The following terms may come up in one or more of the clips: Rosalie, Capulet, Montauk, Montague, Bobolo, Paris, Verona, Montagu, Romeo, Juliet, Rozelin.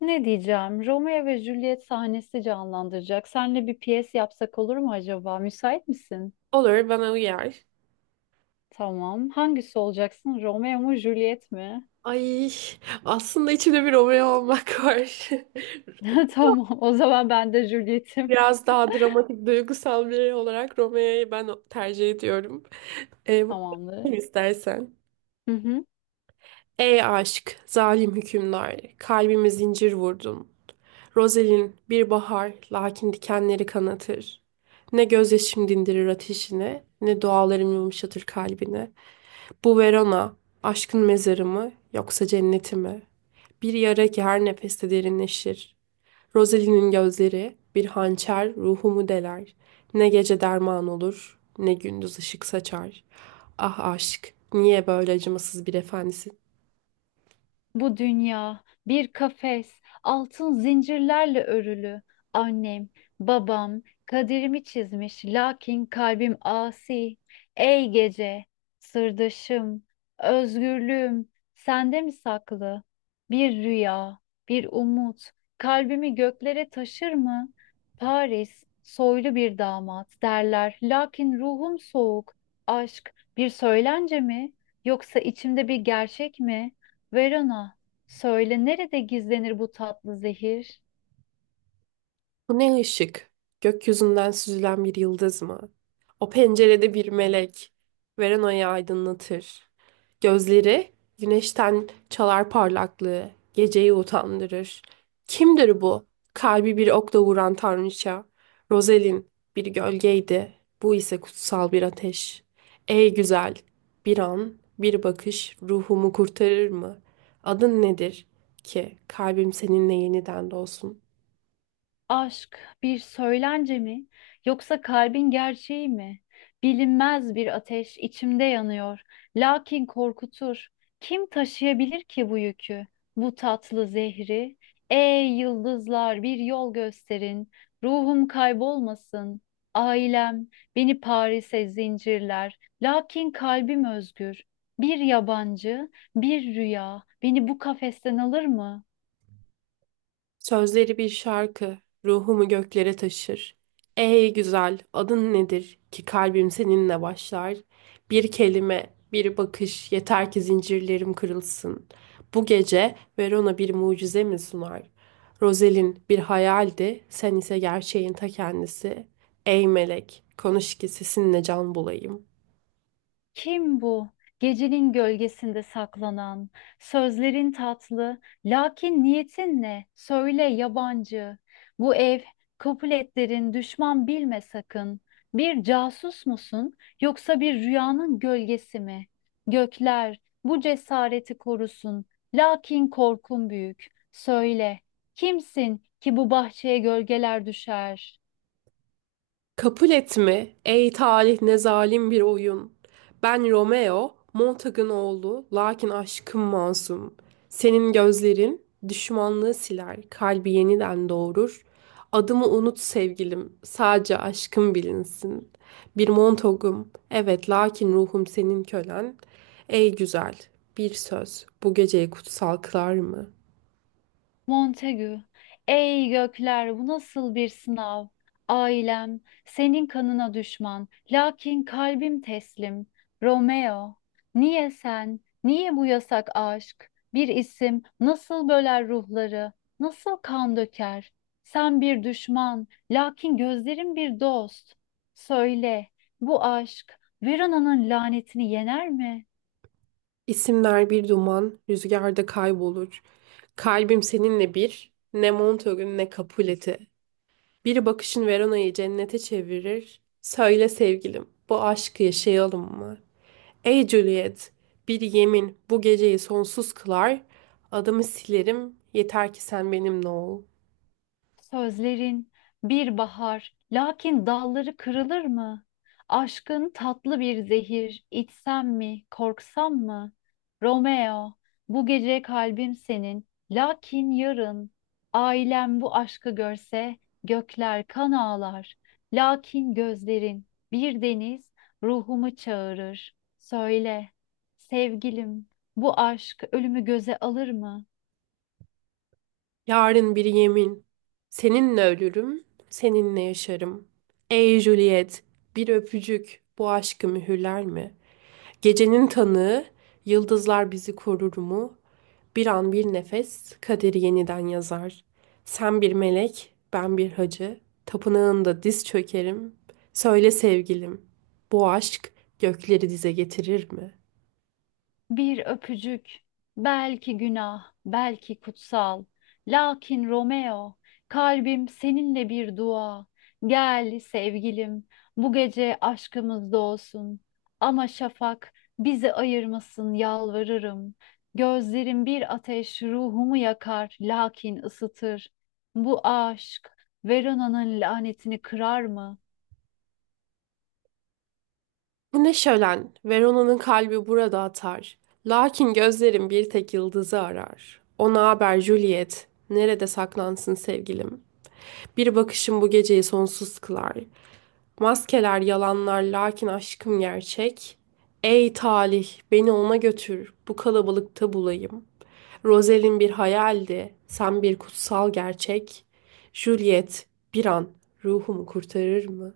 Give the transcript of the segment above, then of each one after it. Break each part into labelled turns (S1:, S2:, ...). S1: Ne diyeceğim? Romeo ve Juliet sahnesi canlandıracak. Seninle bir piyes yapsak olur mu acaba? Müsait misin?
S2: Olur, bana uyar.
S1: Tamam. Hangisi olacaksın? Romeo mu, Juliet mi?
S2: Ay, aslında içimde bir Romeo olmak var.
S1: Tamam. O zaman ben de Juliet'im.
S2: Biraz daha dramatik, duygusal biri olarak Romeo'yu ben tercih ediyorum. Ee, bu-
S1: Tamamdır.
S2: istersen.
S1: Hı hı.
S2: Ey aşk, zalim hükümdar, kalbime zincir vurdun. Rozelin bir bahar, lakin dikenleri kanatır. Ne gözyaşım dindirir ateşine, ne dualarım yumuşatır kalbine. Bu Verona, aşkın mezarı mı yoksa cenneti mi? Bir yara ki her nefeste derinleşir. Rosalie'nin gözleri bir hançer ruhumu deler. Ne gece derman olur, ne gündüz ışık saçar. Ah aşk, niye böyle acımasız bir efendisin?
S1: Bu dünya bir kafes, altın zincirlerle örülü. Annem, babam kaderimi çizmiş, lakin kalbim asi. Ey gece, sırdaşım, özgürlüğüm, sende mi saklı? Bir rüya, bir umut, kalbimi göklere taşır mı? Paris, soylu bir damat derler, lakin ruhum soğuk. Aşk bir söylence mi, yoksa içimde bir gerçek mi? Verona, söyle nerede gizlenir bu tatlı zehir?
S2: Bu ne ışık? Gökyüzünden süzülen bir yıldız mı? O pencerede bir melek. Veranayı aydınlatır. Gözleri güneşten çalar parlaklığı. Geceyi utandırır. Kimdir bu? Kalbi bir okla vuran tanrıça. Rozelin bir gölgeydi. Bu ise kutsal bir ateş. Ey güzel! Bir an, bir bakış ruhumu kurtarır mı? Adın nedir ki kalbim seninle yeniden dolsun?
S1: Aşk bir söylence mi yoksa kalbin gerçeği mi? Bilinmez bir ateş içimde yanıyor. Lakin korkutur. Kim taşıyabilir ki bu yükü? Bu tatlı zehri. Ey yıldızlar bir yol gösterin. Ruhum kaybolmasın. Ailem beni Paris'e zincirler. Lakin kalbim özgür. Bir yabancı, bir rüya beni bu kafesten alır mı?
S2: Sözleri bir şarkı, ruhumu göklere taşır. Ey güzel, adın nedir ki kalbim seninle başlar? Bir kelime, bir bakış, yeter ki zincirlerim kırılsın. Bu gece Verona bir mucize mi sunar? Rozelin bir hayaldi, sen ise gerçeğin ta kendisi. Ey melek, konuş ki sesinle can bulayım.
S1: Kim bu? Gecenin gölgesinde saklanan, sözlerin tatlı, lakin niyetin ne? Söyle yabancı. Bu ev, Capuletlerin düşman bilme sakın. Bir casus musun, yoksa bir rüyanın gölgesi mi? Gökler, bu cesareti korusun, lakin korkun büyük. Söyle, kimsin ki bu bahçeye gölgeler düşer?
S2: Kabul et mi? Ey talih, ne zalim bir oyun. Ben Romeo, Montagın oğlu, lakin aşkım masum. Senin gözlerin düşmanlığı siler, kalbi yeniden doğurur. Adımı unut sevgilim, sadece aşkım bilinsin. Bir Montagım, evet lakin ruhum senin kölen. Ey güzel, bir söz bu geceyi kutsal kılar mı?
S1: Montagu, ey gökler bu nasıl bir sınav? Ailem, senin kanına düşman, lakin kalbim teslim. Romeo, niye sen, niye bu yasak aşk? Bir isim nasıl böler ruhları, nasıl kan döker? Sen bir düşman, lakin gözlerim bir dost. Söyle, bu aşk Verona'nın lanetini yener mi?
S2: İsimler bir duman, rüzgarda kaybolur. Kalbim seninle bir, ne Montauk'un ne Capulet'i. Bir bakışın Verona'yı cennete çevirir. Söyle sevgilim, bu aşkı yaşayalım mı? Ey Juliet, bir yemin bu geceyi sonsuz kılar. Adımı silerim, yeter ki sen benimle ol.
S1: Sözlerin bir bahar, lakin dalları kırılır mı? Aşkın tatlı bir zehir, içsem mi, korksam mı? Romeo, bu gece kalbim senin, lakin yarın ailem bu aşkı görse gökler kan ağlar. Lakin gözlerin bir deniz ruhumu çağırır. Söyle, sevgilim, bu aşk ölümü göze alır mı?
S2: Yarın bir yemin, seninle ölürüm, seninle yaşarım. Ey Juliet, bir öpücük bu aşkı mühürler mi? Gecenin tanığı, yıldızlar bizi korur mu? Bir an, bir nefes, kaderi yeniden yazar. Sen bir melek, ben bir hacı. Tapınağında diz çökerim. Söyle sevgilim, bu aşk gökleri dize getirir mi?
S1: Bir öpücük, belki günah, belki kutsal. Lakin Romeo, kalbim seninle bir dua. Gel sevgilim, bu gece aşkımız doğsun. Ama şafak bizi ayırmasın yalvarırım. Gözlerim bir ateş ruhumu yakar, lakin ısıtır. Bu aşk Verona'nın lanetini kırar mı?
S2: Bu ne şölen, Verona'nın kalbi burada atar. Lakin gözlerim bir tek yıldızı arar. Ona haber Juliet, nerede saklansın sevgilim? Bir bakışım bu geceyi sonsuz kılar. Maskeler yalanlar lakin aşkım gerçek. Ey talih beni ona götür, bu kalabalıkta bulayım. Rozelin bir hayaldi, sen bir kutsal gerçek. Juliet bir an ruhumu kurtarır mı?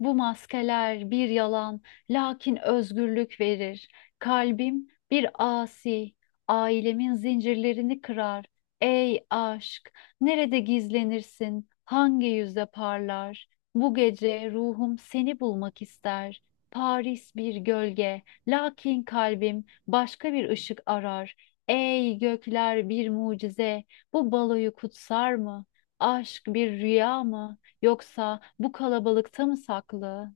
S1: Bu maskeler bir yalan, lakin özgürlük verir. Kalbim bir asi, ailemin zincirlerini kırar. Ey aşk, nerede gizlenirsin, hangi yüzde parlar? Bu gece ruhum seni bulmak ister. Paris bir gölge, lakin kalbim başka bir ışık arar. Ey gökler bir mucize, bu baloyu kutsar mı? Aşk bir rüya mı? Yoksa bu kalabalıkta mı saklı?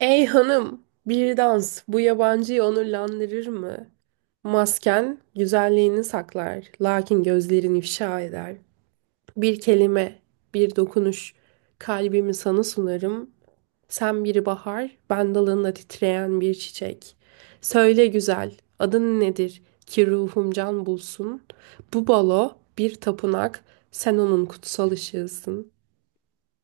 S2: Ey hanım, bir dans bu yabancıyı onurlandırır mı? Masken güzelliğini saklar lakin gözlerin ifşa eder. Bir kelime, bir dokunuş, kalbimi sana sunarım. Sen bir bahar, ben dalında titreyen bir çiçek. Söyle güzel, adın nedir ki ruhum can bulsun? Bu balo bir tapınak, sen onun kutsal ışığısın.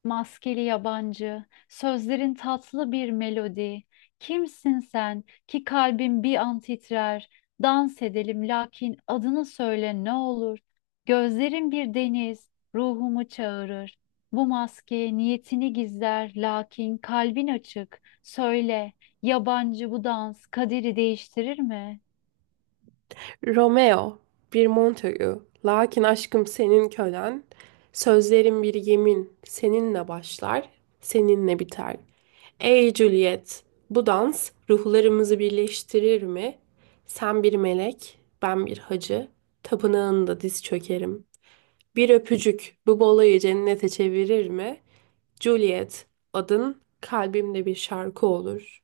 S1: Maskeli yabancı, sözlerin tatlı bir melodi. Kimsin sen ki kalbim bir an titrer? Dans edelim lakin adını söyle ne olur. Gözlerin bir deniz, ruhumu çağırır. Bu maske niyetini gizler lakin kalbin açık. Söyle, yabancı bu dans kaderi değiştirir mi?
S2: Romeo, bir Montague, lakin aşkım senin kölen. Sözlerim bir yemin, seninle başlar, seninle biter. Ey Juliet, bu dans ruhlarımızı birleştirir mi? Sen bir melek, ben bir hacı. Tapınağında diz çökerim. Bir öpücük bu balayı cennete çevirir mi? Juliet, adın kalbimde bir şarkı olur.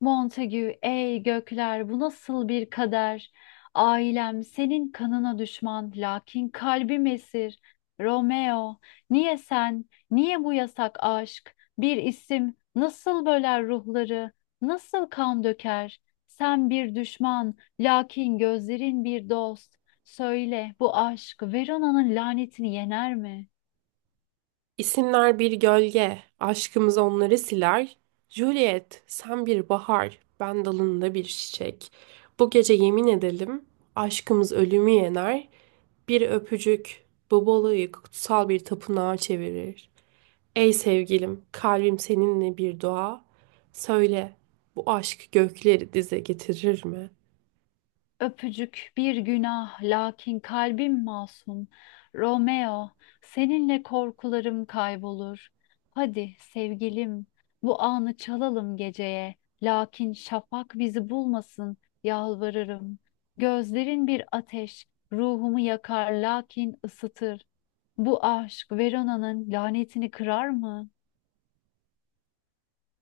S1: Montague, ey gökler bu nasıl bir kader? Ailem senin kanına düşman, lakin kalbim esir. Romeo, niye sen, niye bu yasak aşk? Bir isim nasıl böler ruhları, nasıl kan döker? Sen bir düşman, lakin gözlerin bir dost. Söyle, bu aşk Verona'nın lanetini yener mi?
S2: İsimler bir gölge, aşkımız onları siler. Juliet, sen bir bahar, ben dalında bir çiçek. Bu gece yemin edelim, aşkımız ölümü yener. Bir öpücük Bobolo'yu kutsal bir tapınağa çevirir. Ey sevgilim, kalbim seninle bir dua. Söyle, bu aşk gökleri dize getirir mi?
S1: Öpücük bir günah, lakin kalbim masum. Romeo, seninle korkularım kaybolur. Hadi sevgilim, bu anı çalalım geceye. Lakin şafak bizi bulmasın, yalvarırım. Gözlerin bir ateş, ruhumu yakar lakin ısıtır. Bu aşk Verona'nın lanetini kırar mı?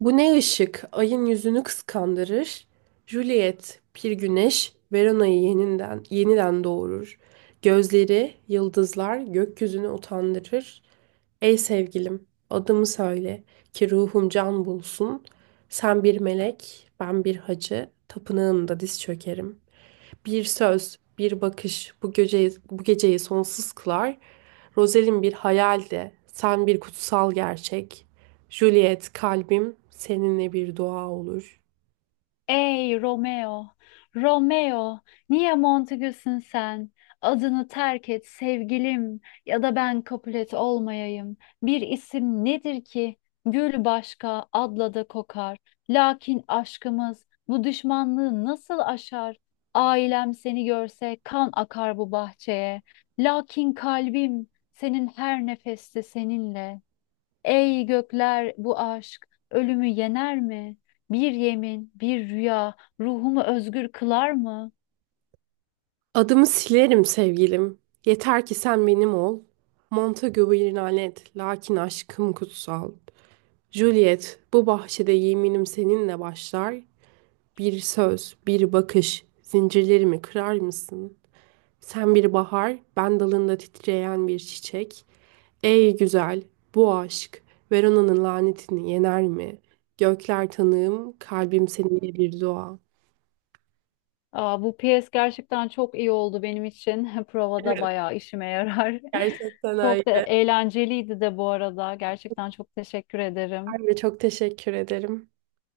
S2: Bu ne ışık? Ayın yüzünü kıskandırır. Juliet, bir güneş, Verona'yı yeniden doğurur. Gözleri, yıldızlar gökyüzünü utandırır. Ey sevgilim, adımı söyle ki ruhum can bulsun. Sen bir melek, ben bir hacı, tapınağında diz çökerim. Bir söz, bir bakış bu geceyi, sonsuz kılar. Rozelin bir hayal de, sen bir kutsal gerçek. Juliet, kalbim seninle bir dua olur.
S1: Ey Romeo, Romeo, niye Montegüs'ün sen? Adını terk et sevgilim ya da ben Capulet olmayayım. Bir isim nedir ki? Gül başka, adla da kokar. Lakin aşkımız bu düşmanlığı nasıl aşar? Ailem seni görse kan akar bu bahçeye. Lakin kalbim senin her nefeste seninle. Ey gökler bu aşk ölümü yener mi? Bir yemin, bir rüya ruhumu özgür kılar mı?
S2: Adımı silerim sevgilim, yeter ki sen benim ol. Montague bir lanet, lakin aşkım kutsal. Juliet, bu bahçede yeminim seninle başlar. Bir söz, bir bakış, zincirlerimi kırar mısın? Sen bir bahar, ben dalında titreyen bir çiçek. Ey güzel, bu aşk Verona'nın lanetini yener mi? Gökler tanığım, kalbim seninle bir dua.
S1: Aa, bu piyes gerçekten çok iyi oldu benim için. Provada
S2: Evet.
S1: bayağı işime yarar.
S2: Gerçekten
S1: Çok da
S2: öyle.
S1: eğlenceliydi de bu arada. Gerçekten çok teşekkür ederim.
S2: Ben de çok teşekkür ederim.